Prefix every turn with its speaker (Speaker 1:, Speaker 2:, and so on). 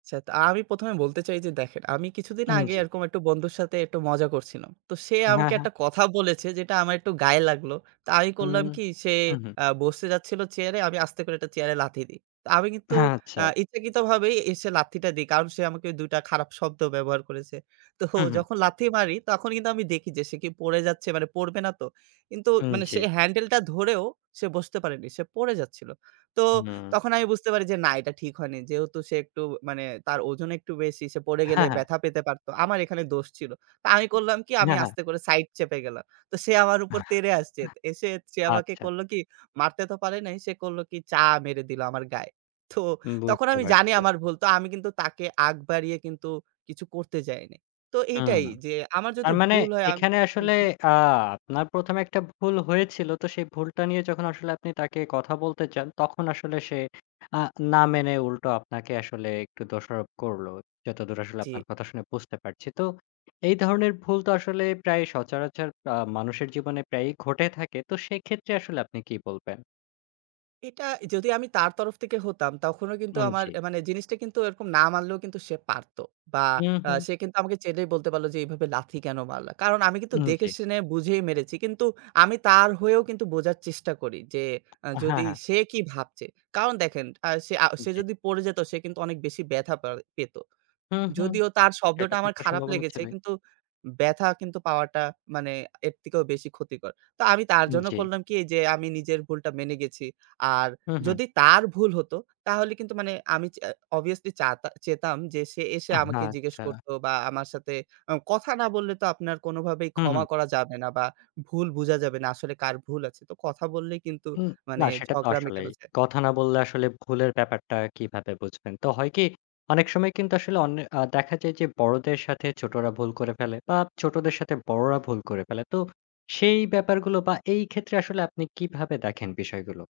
Speaker 1: সেত আমি ১ম এ বলতে চাই যে দেখেন, আমি কিছুদিন
Speaker 2: আন
Speaker 1: আগে
Speaker 2: জি।
Speaker 1: এরকম বন্ধুর সাথে একটু মজা করছিলাম। তো সে
Speaker 2: হ্যাঁ,
Speaker 1: আমাকে
Speaker 2: হ্যাঁ।
Speaker 1: একটা কথা বলেছে যেটা আমার একটু গায়ে লাগলো। তা আমি
Speaker 2: উম
Speaker 1: করলাম কি সে
Speaker 2: হুম, হুম।
Speaker 1: আ বসতে যাচ্ছিলো চেয়ারে আমি আস্তে করে একটা চেয়ারে লাথি দিই। তা আমি কিন্তু
Speaker 2: হ্যাঁ, আচ্ছা।
Speaker 1: আ ইচ্ছাকৃতভাবে এসে লাথিটা দেই। কারণ সে আমাকে ২ টা খারাপ শব্দ ব্যবহার করেছে। তো
Speaker 2: হুম, হুম।
Speaker 1: যখন লাথি মারি তখন কিন্তু আমি দেখি যে সে কি পড়ে যাচ্ছে পড়বে না তো? কিন্তু
Speaker 2: উ
Speaker 1: মানে সে
Speaker 2: জি।
Speaker 1: হ্যান্ডেলটা ধরেও সে বসতে পারেনি পড়ে যাচ্ছিল। তো
Speaker 2: হু।
Speaker 1: তখন আমি বুঝতে পারি যে না এটা ঠিক হয়নি। যেহেতু সে একটু মানে তার ওজন একটু বেশি, সে পড়ে গেলে
Speaker 2: হ্যাঁ, হ্যাঁ।
Speaker 1: ব্যথা পেতে পারত আমার এখানে দোষ ছিল। তা আমি করলাম কি আমি
Speaker 2: হ্যাঁ, হ্যাঁ।
Speaker 1: আস্তে করে সাইড চেপে গেলাম। তো সে আমার উপর তেড়ে আসছে। এসে সে আমাকে
Speaker 2: আচ্ছা।
Speaker 1: করল কি মারতে তো পারে নাই সে করল কি চা মেরে দিলো আমার গায়ে। তো
Speaker 2: হুম,
Speaker 1: তখন
Speaker 2: বুঝতে
Speaker 1: আমি জানি
Speaker 2: পারছি।
Speaker 1: আমার ভুল। তো আমি কিন্তু তাকে আগ বাড়িয়ে কিন্তু কিছু করতে যাইনি। তো
Speaker 2: হুম,
Speaker 1: এইটাই যে আমার যদি
Speaker 2: তার মানে
Speaker 1: ভুল হয় আম
Speaker 2: এখানে
Speaker 1: হুম,
Speaker 2: আসলে
Speaker 1: হুম।
Speaker 2: আ আপনার ১ম এ একটা ভুল হয়েছিল। তো সেই ভুলটা নিয়ে যখন আসলে আপনি তাকে কথা বলতে চান, তখন আসলে সে আ না মেনে উল্টো আপনাকে আসলে একটু দোষারোপ করল। যতদূর আসলে
Speaker 1: জি।
Speaker 2: আপনার কথা শুনে বুঝতে পারছি। তো এই ধরনের ভুল তো আসলে প্রায়ই সচরাচর আ মানুষের জীবনে প্রায়ই ঘটে থাকে। তো সেক্ষেত্রে আসলে আপনি কি বলবেন?
Speaker 1: এটা যদি আমি তার তরফ থেকে হতাম, তখনও কিন্তু
Speaker 2: হুম,
Speaker 1: আমার
Speaker 2: জি।
Speaker 1: আ মানে জিনিসটা কিন্তু এরকম না মারলেও কিন্তু সে পারত। বা
Speaker 2: উ
Speaker 1: আ
Speaker 2: হুম।
Speaker 1: সে কিন্তু আমাকে চাইলেই বলতে পারলো যে এভাবে লাথি কেনো মারলা? কারণ আমি কিন্তু
Speaker 2: উ
Speaker 1: দেখে
Speaker 2: জি।
Speaker 1: শুনে বুঝেই মেরেছি। কিন্তু আমি তার হয়েও কিন্তু বোঝার চেষ্টা করি যে আ
Speaker 2: হ্যাঁ,
Speaker 1: যদি
Speaker 2: হ্যাঁ।
Speaker 1: সে কি ভাবছে? কারণ দেখেন আ সে আ সে
Speaker 2: জি।
Speaker 1: যদি পড়ে যেত সে কিন্তু অনেক বেশি ব্যথা পার পেত।
Speaker 2: হুম, হুম,
Speaker 1: যদিও তার
Speaker 2: সে
Speaker 1: শব্দটা
Speaker 2: তো
Speaker 1: আমার
Speaker 2: একটা
Speaker 1: খারাপ
Speaker 2: সম্ভাবনা
Speaker 1: লেগেছে
Speaker 2: ছিলই।
Speaker 1: কিন্তু ব্যাথা কিন্তু পাওয়াটা মানে এর থেকেও বেশি ক্ষতিকর। তো আমি তার জন্য
Speaker 2: জি।
Speaker 1: করলাম কি এইযে আমি নিজের ভুলটা মেনে গেছি। আর
Speaker 2: হুম, হুম।
Speaker 1: যদি তার ভুল হত তাহলে কিন্তু মানে আমি চা অবভিয়াসলি চাতা চাইতাম যে সে এসে
Speaker 2: আহা
Speaker 1: আমাকে জিজ্ঞেস
Speaker 2: আচ্ছা।
Speaker 1: করত বা আমার সাথে আ কথা না বললে তো আপনার কোনভাবেই
Speaker 2: হুম, হুম।
Speaker 1: ক্ষমা করা যাবে না বা ভুল বুঝা যাবে না। আসলে কার ভুল আছে তো কথা বললেই কিন্তু
Speaker 2: হুম, না
Speaker 1: মানে
Speaker 2: সেটা তো
Speaker 1: ঝগড়া
Speaker 2: আসলেই।
Speaker 1: মেটানো যায়।
Speaker 2: কথা না বললে আসলে ভুলের ব্যাপারটা কিভাবে বুঝবেন? তো হয়কি অনেক সময় কিন্তু আসলে অন্যে আ দেখা যায় যে বড়দের সাথে ছোটরা ভুল করে ফেলে বা ছোটদের সাথে বড়রা ভুল করে ফেলে। তো সেই ব্যাপারগুলো বা এই ক্ষেত্রে আসলে আপনি কিভাবে দেখেন বিষয়গুলো?